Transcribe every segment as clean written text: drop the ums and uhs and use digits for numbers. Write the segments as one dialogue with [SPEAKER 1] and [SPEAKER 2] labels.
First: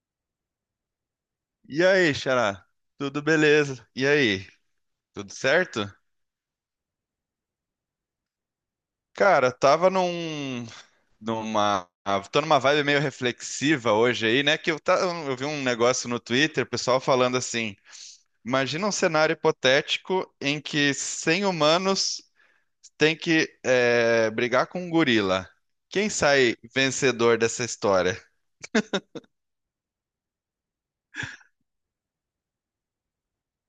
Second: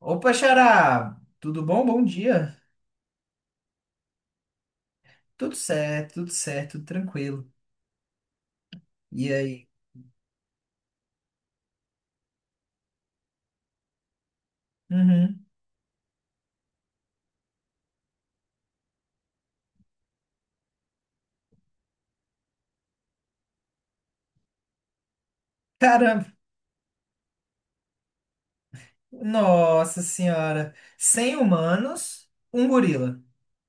[SPEAKER 1] Opa, Xará! Tudo bom?
[SPEAKER 2] E
[SPEAKER 1] Bom
[SPEAKER 2] aí,
[SPEAKER 1] dia.
[SPEAKER 2] Xará? Tudo beleza? E aí? Tudo
[SPEAKER 1] Tudo
[SPEAKER 2] certo?
[SPEAKER 1] certo, tudo certo, tudo tranquilo. E
[SPEAKER 2] Cara,
[SPEAKER 1] aí?
[SPEAKER 2] numa, tô numa vibe meio reflexiva hoje aí, né? Eu vi
[SPEAKER 1] Uhum.
[SPEAKER 2] um negócio no Twitter, pessoal falando assim: imagina um cenário hipotético em que 100 humanos têm que brigar com um gorila. Quem
[SPEAKER 1] Caramba,
[SPEAKER 2] sai vencedor dessa história?
[SPEAKER 1] nossa senhora. 100 humanos, um gorila.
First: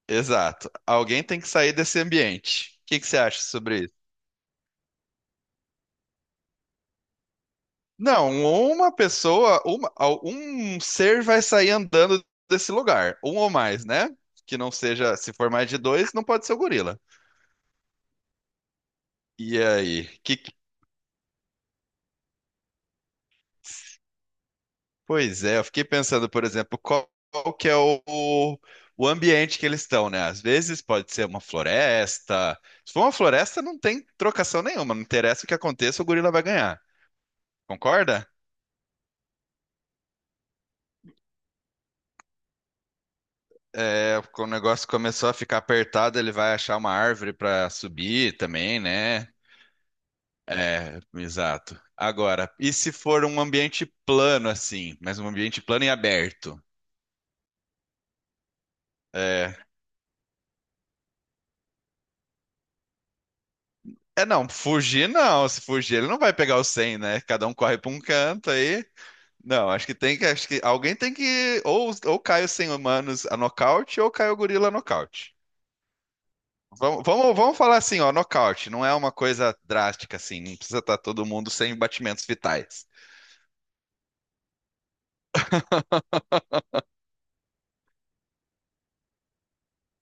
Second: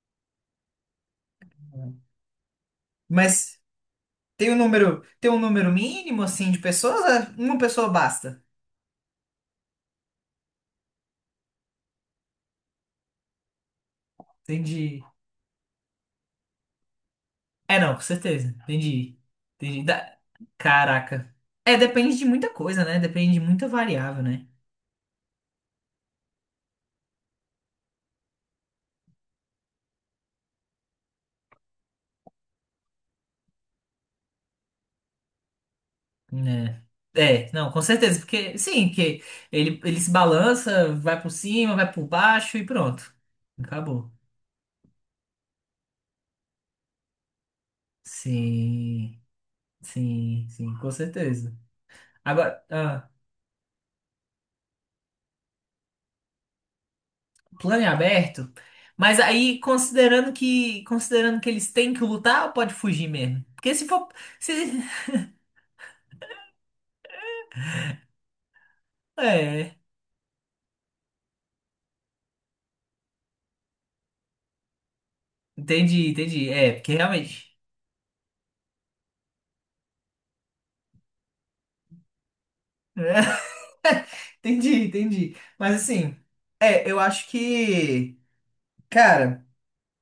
[SPEAKER 2] Exato. Alguém tem que sair desse ambiente. O que que você acha
[SPEAKER 1] Mas
[SPEAKER 2] sobre.
[SPEAKER 1] tem um número mínimo assim de pessoas? Ah, uma pessoa
[SPEAKER 2] Não,
[SPEAKER 1] basta.
[SPEAKER 2] uma pessoa, uma, al- um ser vai sair andando desse lugar, um ou mais, né? Que não
[SPEAKER 1] Entendi.
[SPEAKER 2] seja, se for mais de dois, não pode ser o gorila.
[SPEAKER 1] É, não, com certeza. Entendi.
[SPEAKER 2] E
[SPEAKER 1] Entendi.
[SPEAKER 2] aí?
[SPEAKER 1] Da- Caraca. É, depende de muita coisa, né? Depende de muita variável, né?
[SPEAKER 2] Pois é, eu fiquei pensando, por exemplo, qual, qual que é o ambiente que eles estão, né? Às vezes pode ser uma floresta. Se for uma floresta, não tem trocação nenhuma, não interessa o que aconteça, o gorila vai ganhar.
[SPEAKER 1] Né? É, não, com certeza,
[SPEAKER 2] Concorda?
[SPEAKER 1] porque sim, que ele se balança, vai por cima, vai por baixo e pronto. Acabou.
[SPEAKER 2] É, quando o negócio começou a ficar apertado, ele vai achar uma árvore para subir também,
[SPEAKER 1] Sim,
[SPEAKER 2] né?
[SPEAKER 1] sim, sim, com
[SPEAKER 2] É,
[SPEAKER 1] certeza.
[SPEAKER 2] exato. Agora,
[SPEAKER 1] Agora,
[SPEAKER 2] e se for um ambiente plano assim, mas um ambiente plano e aberto?
[SPEAKER 1] plano em aberto, mas aí
[SPEAKER 2] É,
[SPEAKER 1] considerando que eles têm que lutar, ou pode fugir mesmo? Porque se for,
[SPEAKER 2] é não,
[SPEAKER 1] se,
[SPEAKER 2] fugir não. Se fugir, ele não vai pegar o 100, né? Cada um corre para um canto aí. Não,
[SPEAKER 1] é,
[SPEAKER 2] acho que alguém tem que, ou cai os 100 humanos a nocaute ou cai o gorila a nocaute.
[SPEAKER 1] entendi, entendi. É, porque
[SPEAKER 2] Vamos, vamos,
[SPEAKER 1] realmente.
[SPEAKER 2] vamos falar assim, ó, nocaute não é uma coisa drástica assim, não precisa estar todo mundo sem batimentos vitais.
[SPEAKER 1] Entendi, entendi. Mas assim, é, eu acho que, cara.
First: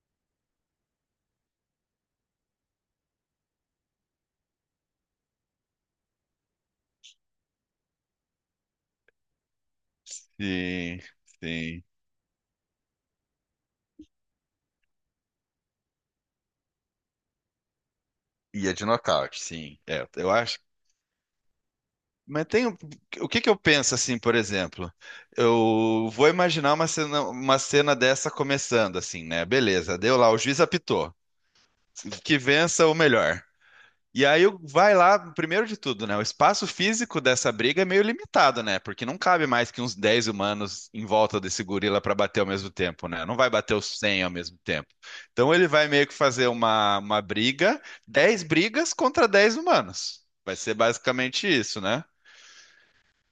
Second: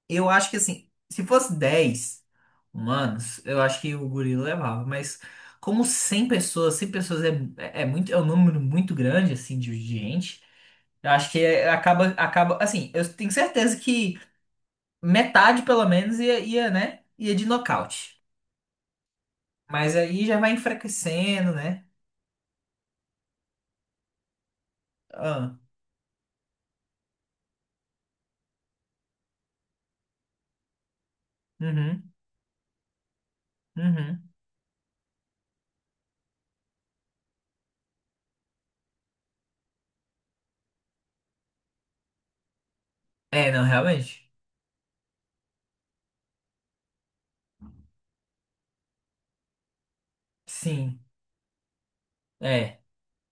[SPEAKER 1] Eu acho que assim, se fosse 10 humanos, eu acho que o gorila levava, mas como 100 pessoas é, é muito, é um número muito grande assim de gente.
[SPEAKER 2] Sim,
[SPEAKER 1] Eu acho que
[SPEAKER 2] sim.
[SPEAKER 1] acaba assim, eu tenho certeza que metade pelo menos ia de nocaute.
[SPEAKER 2] Ia de nocaute, sim.
[SPEAKER 1] Mas
[SPEAKER 2] É,
[SPEAKER 1] aí
[SPEAKER 2] eu
[SPEAKER 1] já vai
[SPEAKER 2] acho.
[SPEAKER 1] enfraquecendo, né?
[SPEAKER 2] Mas o que que eu penso assim, por exemplo?
[SPEAKER 1] Ah,
[SPEAKER 2] Eu vou imaginar uma cena dessa começando assim, né? Beleza, deu lá, o juiz apitou.
[SPEAKER 1] uhum,
[SPEAKER 2] Que vença o melhor.
[SPEAKER 1] uhum.
[SPEAKER 2] E vai lá, primeiro de tudo, né? O espaço físico dessa briga é meio limitado, né? Porque não cabe mais que uns 10 humanos em volta desse gorila para bater ao mesmo tempo, né? Não
[SPEAKER 1] É,
[SPEAKER 2] vai
[SPEAKER 1] não,
[SPEAKER 2] bater os 100
[SPEAKER 1] realmente.
[SPEAKER 2] ao mesmo tempo. Então ele vai meio que fazer 10 brigas contra 10 humanos. Vai ser
[SPEAKER 1] Sim.
[SPEAKER 2] basicamente isso, né?
[SPEAKER 1] É.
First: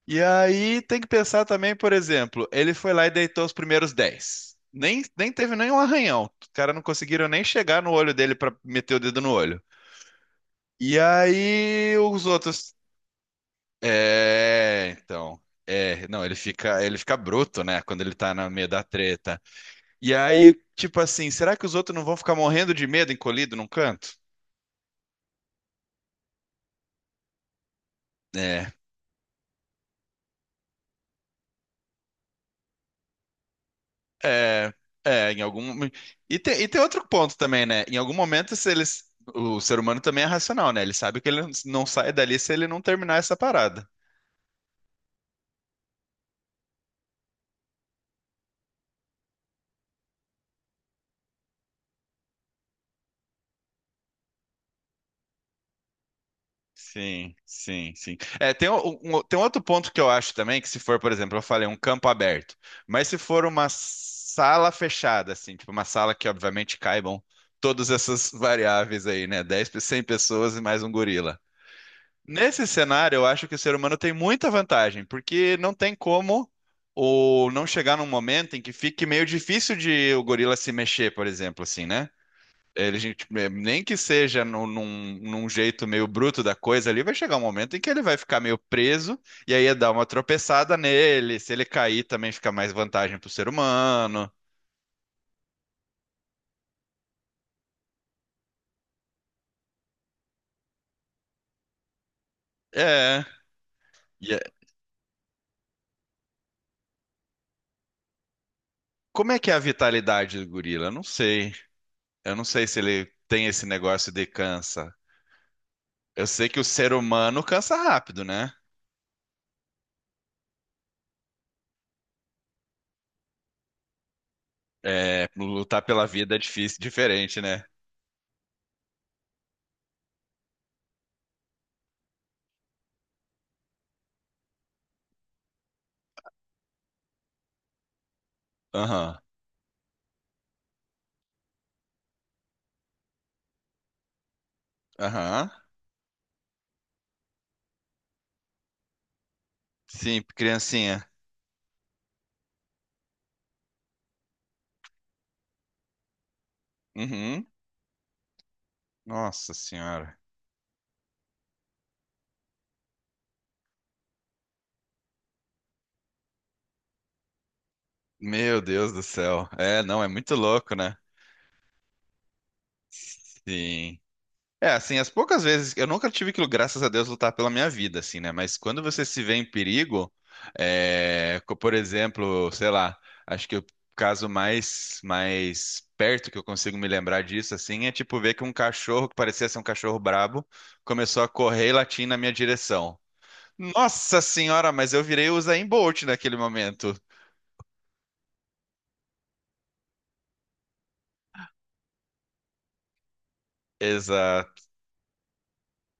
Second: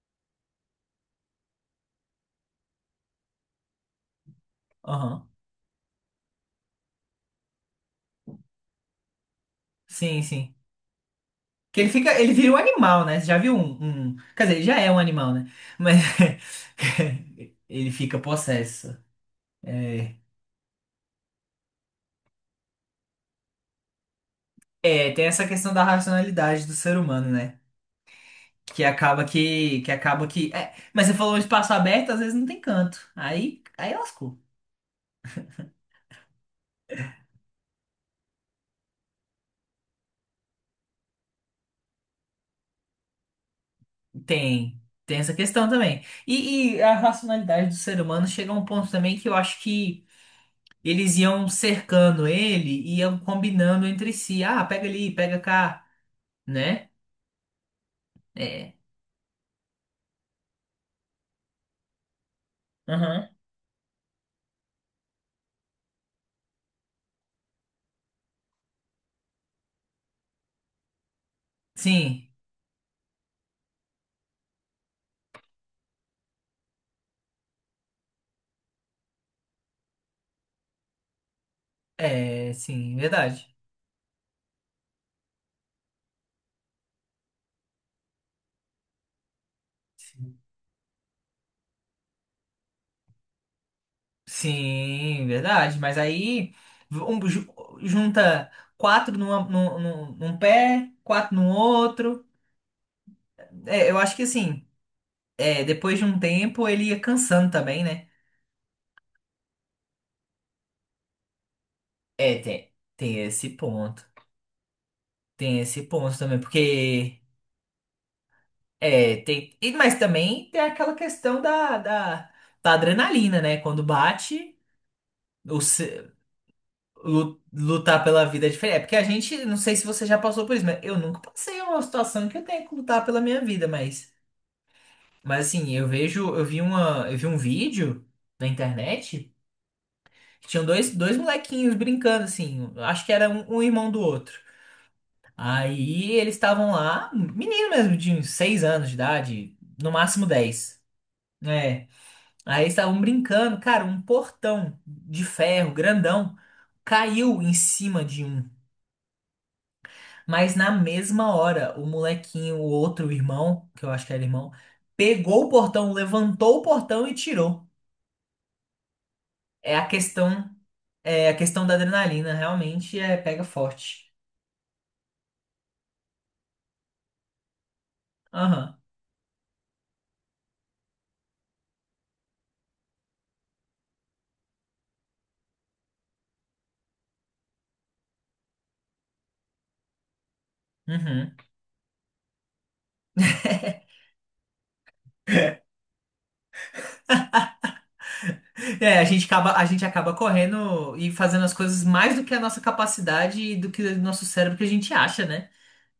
[SPEAKER 2] E aí tem que pensar também, por exemplo, ele foi lá e deitou os primeiros 10. Nem,
[SPEAKER 1] Aham.
[SPEAKER 2] nem teve nenhum arranhão. Os caras não conseguiram nem chegar no olho dele pra meter o dedo no olho.
[SPEAKER 1] Sim, sim.
[SPEAKER 2] E
[SPEAKER 1] Que ele
[SPEAKER 2] aí
[SPEAKER 1] fica,
[SPEAKER 2] os
[SPEAKER 1] ele vira um
[SPEAKER 2] outros.
[SPEAKER 1] animal, né? Você já viu um, quer dizer, ele já é
[SPEAKER 2] É,
[SPEAKER 1] um animal,
[SPEAKER 2] então.
[SPEAKER 1] né? Mas
[SPEAKER 2] É, não, ele fica bruto, né?
[SPEAKER 1] ele
[SPEAKER 2] Quando ele
[SPEAKER 1] fica
[SPEAKER 2] tá no meio da
[SPEAKER 1] possesso.
[SPEAKER 2] treta. E
[SPEAKER 1] É,
[SPEAKER 2] aí, tipo assim, será que os outros não vão ficar morrendo de medo encolhido num canto?
[SPEAKER 1] é, tem essa questão da racionalidade do ser humano, né?
[SPEAKER 2] É.
[SPEAKER 1] Que acaba que acaba que. É, mas você falou um espaço aberto, às vezes não tem canto. Aí lascou.
[SPEAKER 2] É, é, em algum. E tem outro ponto também, né? Em algum momento, se eles. O ser humano também é racional, né? Ele sabe que ele não sai dali se ele não terminar essa parada.
[SPEAKER 1] Tem, tem essa questão também. E a racionalidade do ser humano chega a um ponto também que eu acho que eles iam cercando ele, iam combinando entre si. Ah, pega ali, pega cá, né?
[SPEAKER 2] Sim. É,
[SPEAKER 1] É.
[SPEAKER 2] tem um outro ponto que eu acho também, que se for, por exemplo, eu falei um campo aberto, mas se for uma sala fechada, assim, tipo uma sala que obviamente caibam todas essas variáveis aí, né? 100 pessoas e mais um gorila.
[SPEAKER 1] Sim,
[SPEAKER 2] Nesse cenário, eu acho que o ser humano tem muita vantagem, porque não tem como ou não chegar num momento em que fique meio difícil de o gorila se mexer, por exemplo, assim, né?
[SPEAKER 1] é, sim,
[SPEAKER 2] Ele, gente, é,
[SPEAKER 1] verdade.
[SPEAKER 2] nem que seja num jeito meio bruto da coisa ali, vai chegar um momento em que ele vai ficar meio preso, e aí ia dar uma
[SPEAKER 1] Sim,
[SPEAKER 2] tropeçada nele. Se ele cair, também fica mais vantagem pro ser humano.
[SPEAKER 1] sim, verdade. Mas aí um junta quatro num pé, quatro no outro.
[SPEAKER 2] É.
[SPEAKER 1] É, eu acho que
[SPEAKER 2] E é-
[SPEAKER 1] assim, é, depois de um tempo ele ia cansando também, né?
[SPEAKER 2] Como é que é a vitalidade do gorila? Eu não sei. Eu
[SPEAKER 1] É,
[SPEAKER 2] não sei
[SPEAKER 1] tem,
[SPEAKER 2] se ele
[SPEAKER 1] tem
[SPEAKER 2] tem
[SPEAKER 1] esse
[SPEAKER 2] esse
[SPEAKER 1] ponto.
[SPEAKER 2] negócio de cansa.
[SPEAKER 1] Tem esse ponto
[SPEAKER 2] Eu
[SPEAKER 1] também,
[SPEAKER 2] sei que o ser
[SPEAKER 1] porque
[SPEAKER 2] humano cansa rápido, né?
[SPEAKER 1] Mas também tem aquela questão da adrenalina, né? Quando bate.
[SPEAKER 2] É, lutar pela vida é difícil, diferente, né?
[SPEAKER 1] Lutar pela vida é diferente. É porque a gente, não sei se você já passou por isso, mas eu nunca passei uma situação que eu tenha que lutar pela minha vida, mas assim, eu vi uma, eu vi um vídeo na
[SPEAKER 2] Aham,
[SPEAKER 1] internet que tinham dois, dois molequinhos brincando, assim, acho que era um, um irmão do outro.
[SPEAKER 2] aham.
[SPEAKER 1] Aí eles estavam lá, menino mesmo, de uns seis anos de idade, no
[SPEAKER 2] Sim,
[SPEAKER 1] máximo dez.
[SPEAKER 2] criancinha.
[SPEAKER 1] É. Aí eles estavam brincando, cara, um portão de ferro grandão caiu
[SPEAKER 2] Uhum.
[SPEAKER 1] em cima de um.
[SPEAKER 2] Nossa senhora.
[SPEAKER 1] Mas na mesma hora, o molequinho, o outro irmão, que eu acho que era irmão, pegou o portão, levantou o portão e tirou.
[SPEAKER 2] Meu Deus do céu.
[SPEAKER 1] É
[SPEAKER 2] É,
[SPEAKER 1] a
[SPEAKER 2] não, é muito
[SPEAKER 1] questão,
[SPEAKER 2] louco, né?
[SPEAKER 1] É a questão da adrenalina, realmente é pega
[SPEAKER 2] Sim.
[SPEAKER 1] forte.
[SPEAKER 2] É, assim, as poucas vezes, eu nunca tive que, graças a Deus, lutar pela minha vida, assim, né? Mas
[SPEAKER 1] Aham.
[SPEAKER 2] quando você se vê em perigo, é, por exemplo, sei lá, acho que o caso mais perto que eu consigo me lembrar disso, assim, é tipo ver que um cachorro, que parecia ser um cachorro brabo, começou a
[SPEAKER 1] Uhum.
[SPEAKER 2] correr e latir na minha direção. Nossa senhora, mas eu virei o Usain Bolt naquele momento.
[SPEAKER 1] É, a gente acaba correndo e fazendo as coisas mais do que a nossa capacidade e do que o nosso cérebro que
[SPEAKER 2] Exato.
[SPEAKER 1] a gente acha, né?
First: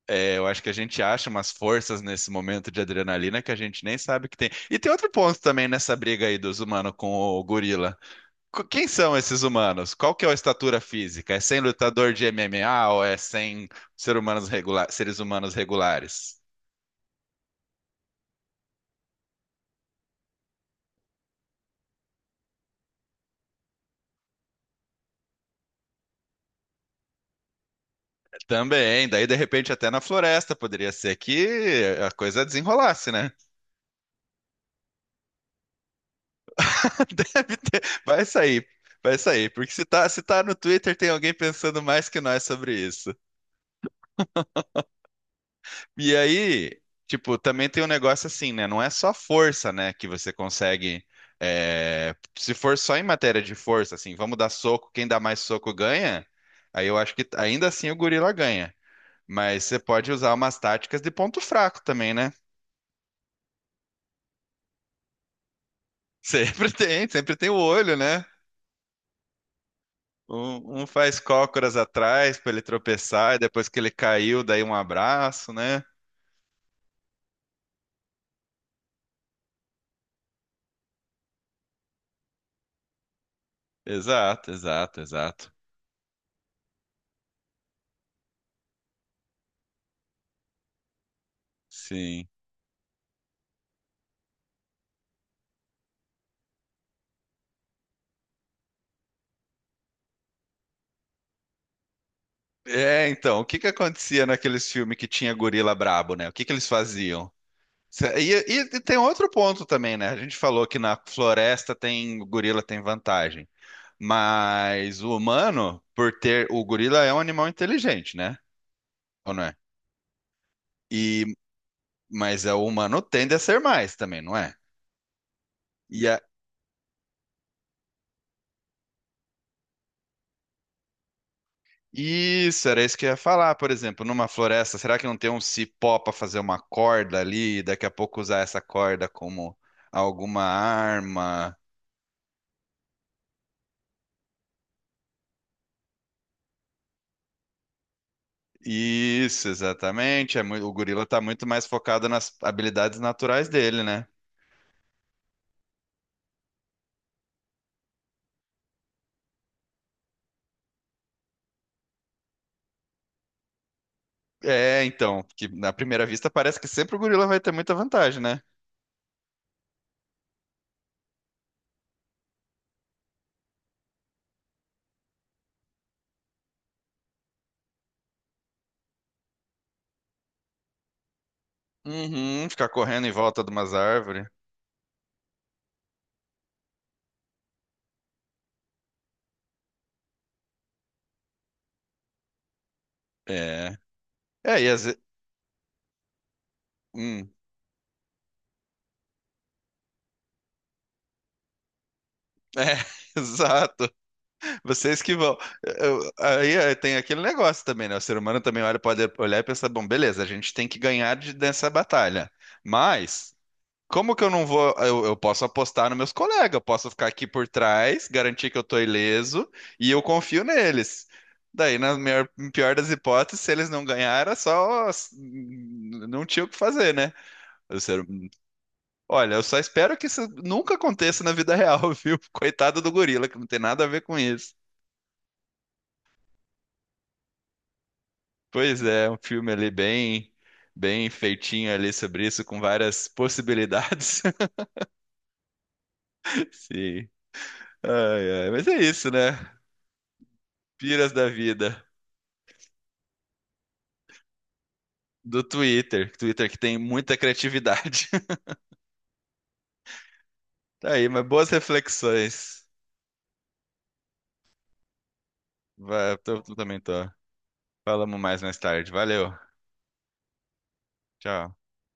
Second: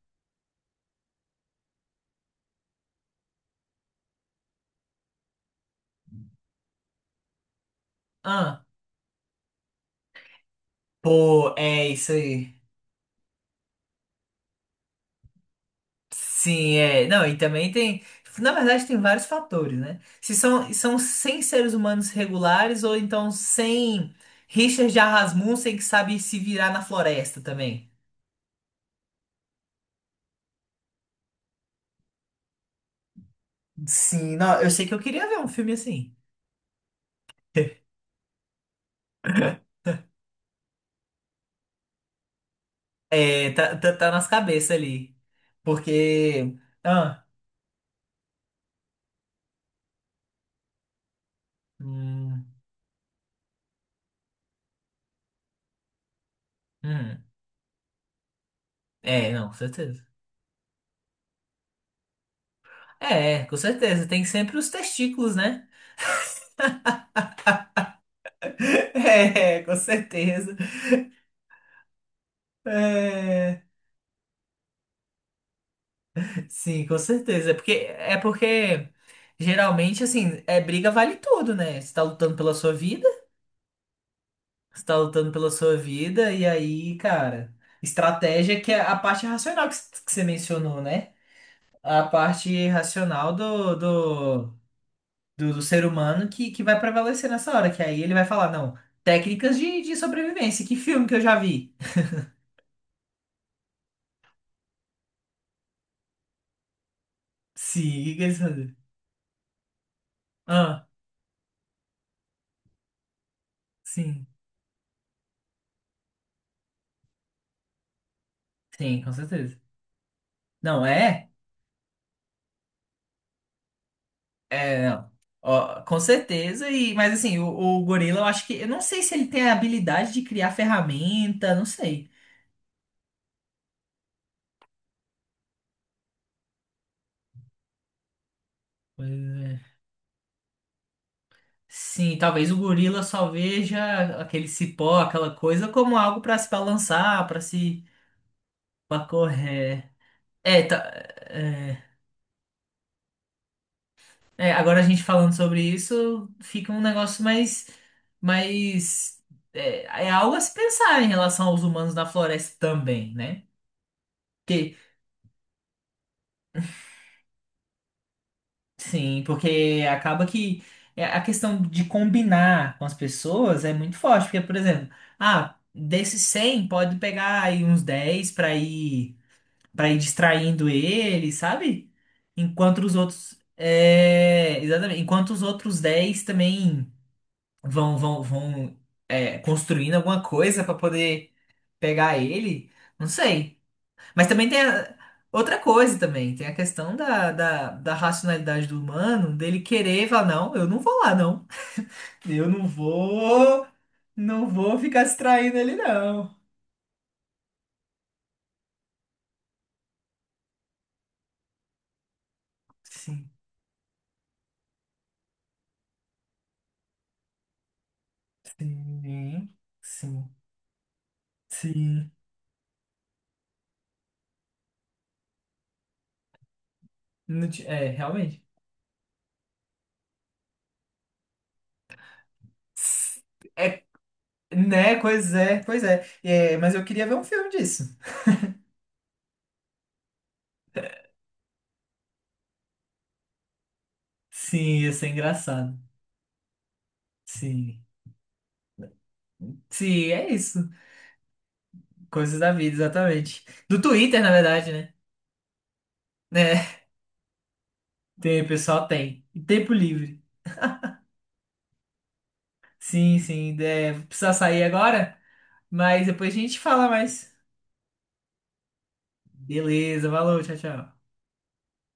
[SPEAKER 2] É, eu acho que a gente acha umas forças nesse momento de adrenalina que a gente nem sabe que tem. E tem outro ponto também nessa briga aí dos humanos com o gorila.
[SPEAKER 1] Ah,
[SPEAKER 2] Quem são esses humanos? Qual que é a estatura física? É
[SPEAKER 1] pô,
[SPEAKER 2] sem
[SPEAKER 1] é isso
[SPEAKER 2] lutador de
[SPEAKER 1] aí.
[SPEAKER 2] MMA ou é sem seres humanos regulares?
[SPEAKER 1] Sim, é. Não, e também tem. Na verdade, tem vários fatores, né? Se são, são 100 seres humanos regulares ou então 100 Richard Rasmussen que sabe se virar na floresta também.
[SPEAKER 2] Também, daí de repente até na floresta poderia ser que a coisa desenrolasse, né?
[SPEAKER 1] Sim, não, eu sei que eu queria ver um filme assim.
[SPEAKER 2] Deve ter, vai sair, porque se tá no Twitter tem alguém pensando mais que nós sobre isso.
[SPEAKER 1] É, tá, tá, tá nas cabeças ali.
[SPEAKER 2] E
[SPEAKER 1] Porque.
[SPEAKER 2] aí,
[SPEAKER 1] Ah,
[SPEAKER 2] tipo, também tem um negócio assim, né? Não é só força, né, que você consegue. É,
[SPEAKER 1] hum,
[SPEAKER 2] se for só em matéria de força, assim, vamos dar soco, quem dá mais soco ganha. Aí eu acho
[SPEAKER 1] hum.
[SPEAKER 2] que ainda assim o gorila ganha.
[SPEAKER 1] É, não, com
[SPEAKER 2] Mas você
[SPEAKER 1] certeza.
[SPEAKER 2] pode usar umas táticas de ponto fraco também, né?
[SPEAKER 1] É, com certeza. Tem sempre os testículos, né?
[SPEAKER 2] Sempre tem, sempre tem o olho, né?
[SPEAKER 1] É, com certeza.
[SPEAKER 2] Um faz cócoras atrás pra ele tropeçar, e
[SPEAKER 1] É.
[SPEAKER 2] depois que ele caiu, daí um abraço, né?
[SPEAKER 1] Sim, com certeza. É porque geralmente, assim, é briga vale tudo, né? Você tá lutando pela sua vida,
[SPEAKER 2] Exato,
[SPEAKER 1] você tá
[SPEAKER 2] exato,
[SPEAKER 1] lutando pela
[SPEAKER 2] exato.
[SPEAKER 1] sua vida, e aí, cara, estratégia que é a parte racional que você mencionou, né? A
[SPEAKER 2] Sim.
[SPEAKER 1] parte racional do ser humano que vai prevalecer nessa hora, que aí ele vai falar, não, técnicas de sobrevivência, que filme que eu já vi?
[SPEAKER 2] É, então, o que que acontecia naqueles filmes que tinha gorila brabo, né? O que que eles faziam?
[SPEAKER 1] Sim, o que
[SPEAKER 2] Cê-
[SPEAKER 1] que
[SPEAKER 2] E,
[SPEAKER 1] eles fazem?
[SPEAKER 2] e tem outro ponto também, né? A gente falou que
[SPEAKER 1] Ah,
[SPEAKER 2] na floresta tem o gorila tem vantagem,
[SPEAKER 1] sim,
[SPEAKER 2] mas o humano, por ter o gorila é um animal inteligente, né?
[SPEAKER 1] sim, com
[SPEAKER 2] Ou não é?
[SPEAKER 1] certeza. Não
[SPEAKER 2] E
[SPEAKER 1] é?
[SPEAKER 2] mas é, o humano tende a ser mais também, não é?
[SPEAKER 1] É, não. Ó, com
[SPEAKER 2] E a-
[SPEAKER 1] certeza. Mas assim, o gorila, eu acho que. Eu não sei se ele tem a habilidade de criar ferramenta, não sei.
[SPEAKER 2] isso era isso que eu ia falar, por exemplo, numa floresta, será que não tem um cipó para fazer uma corda ali e daqui a pouco usar essa
[SPEAKER 1] Pois
[SPEAKER 2] corda como
[SPEAKER 1] é.
[SPEAKER 2] alguma arma?
[SPEAKER 1] Sim, talvez o gorila só veja aquele cipó, aquela coisa, como algo para se balançar, para se. Pra
[SPEAKER 2] Isso,
[SPEAKER 1] correr.
[SPEAKER 2] exatamente. É
[SPEAKER 1] É,
[SPEAKER 2] o
[SPEAKER 1] tá,
[SPEAKER 2] gorila tá muito mais
[SPEAKER 1] é,
[SPEAKER 2] focado nas habilidades naturais dele, né?
[SPEAKER 1] É, agora a gente falando sobre isso, fica um negócio mais. Mais é, é algo a se pensar em relação aos humanos na floresta também, né? Porque
[SPEAKER 2] É, então, que na primeira vista parece que sempre o gorila vai ter muita vantagem, né?
[SPEAKER 1] sim, porque acaba que é, a questão de combinar com as pessoas é muito forte, porque, por exemplo, ah, desses 100 pode pegar aí uns 10 para ir distraindo ele, sabe?
[SPEAKER 2] Uhum, ficar
[SPEAKER 1] Enquanto os
[SPEAKER 2] correndo em
[SPEAKER 1] outros
[SPEAKER 2] volta de umas árvores.
[SPEAKER 1] é, exatamente, enquanto os outros 10 também vão é, construindo alguma coisa para poder pegar ele, não sei.
[SPEAKER 2] É.
[SPEAKER 1] Mas também
[SPEAKER 2] É, e às vezes.
[SPEAKER 1] outra coisa também, tem a questão da racionalidade do humano, dele querer falar, não, eu não vou lá, não. Eu não
[SPEAKER 2] É,
[SPEAKER 1] vou,
[SPEAKER 2] exato.
[SPEAKER 1] não vou
[SPEAKER 2] Vocês
[SPEAKER 1] ficar
[SPEAKER 2] que vão.
[SPEAKER 1] distraindo ele, não.
[SPEAKER 2] Tem aquele negócio também, né? O ser humano também olha, pode olhar e pensar, bom, beleza, a gente tem que ganhar dessa batalha.
[SPEAKER 1] Sim,
[SPEAKER 2] Mas. Como que eu não vou? Eu posso apostar nos meus colegas, eu posso ficar aqui por trás, garantir que eu tô ileso
[SPEAKER 1] sim,
[SPEAKER 2] e eu
[SPEAKER 1] sim,
[SPEAKER 2] confio neles. Daí, na
[SPEAKER 1] sim.
[SPEAKER 2] pior das hipóteses, se eles não ganharam, é só não tinha o que fazer, né?
[SPEAKER 1] Não ti-
[SPEAKER 2] Eu
[SPEAKER 1] É,
[SPEAKER 2] ser-
[SPEAKER 1] realmente.
[SPEAKER 2] Olha, eu só espero que isso nunca aconteça na vida real, viu? Coitado do gorila, que não tem
[SPEAKER 1] É,
[SPEAKER 2] nada a ver com isso.
[SPEAKER 1] né? Pois é, pois é. É, mas eu queria ver um filme disso.
[SPEAKER 2] Pois é, um filme ali bem feitinho ali sobre isso, com várias possibilidades.
[SPEAKER 1] Sim, ia ser engraçado.
[SPEAKER 2] Sim.
[SPEAKER 1] Sim.
[SPEAKER 2] Ai, ai, mas é isso, né?
[SPEAKER 1] Sim, é isso.
[SPEAKER 2] Piras da vida.
[SPEAKER 1] Coisas da vida, exatamente. Do Twitter, na verdade, né?
[SPEAKER 2] Do Twitter. Twitter que
[SPEAKER 1] É,
[SPEAKER 2] tem muita criatividade.
[SPEAKER 1] tem, o pessoal, tem. E tempo livre.
[SPEAKER 2] Tá aí, mas boas reflexões.
[SPEAKER 1] Sim, sim. É, vou precisar sair agora, mas
[SPEAKER 2] Vai,
[SPEAKER 1] depois a
[SPEAKER 2] eu
[SPEAKER 1] gente
[SPEAKER 2] também
[SPEAKER 1] fala
[SPEAKER 2] tô.
[SPEAKER 1] mais.
[SPEAKER 2] Falamos mais tarde. Valeu.
[SPEAKER 1] Beleza, valeu, tchau, tchau.
[SPEAKER 2] Tchau.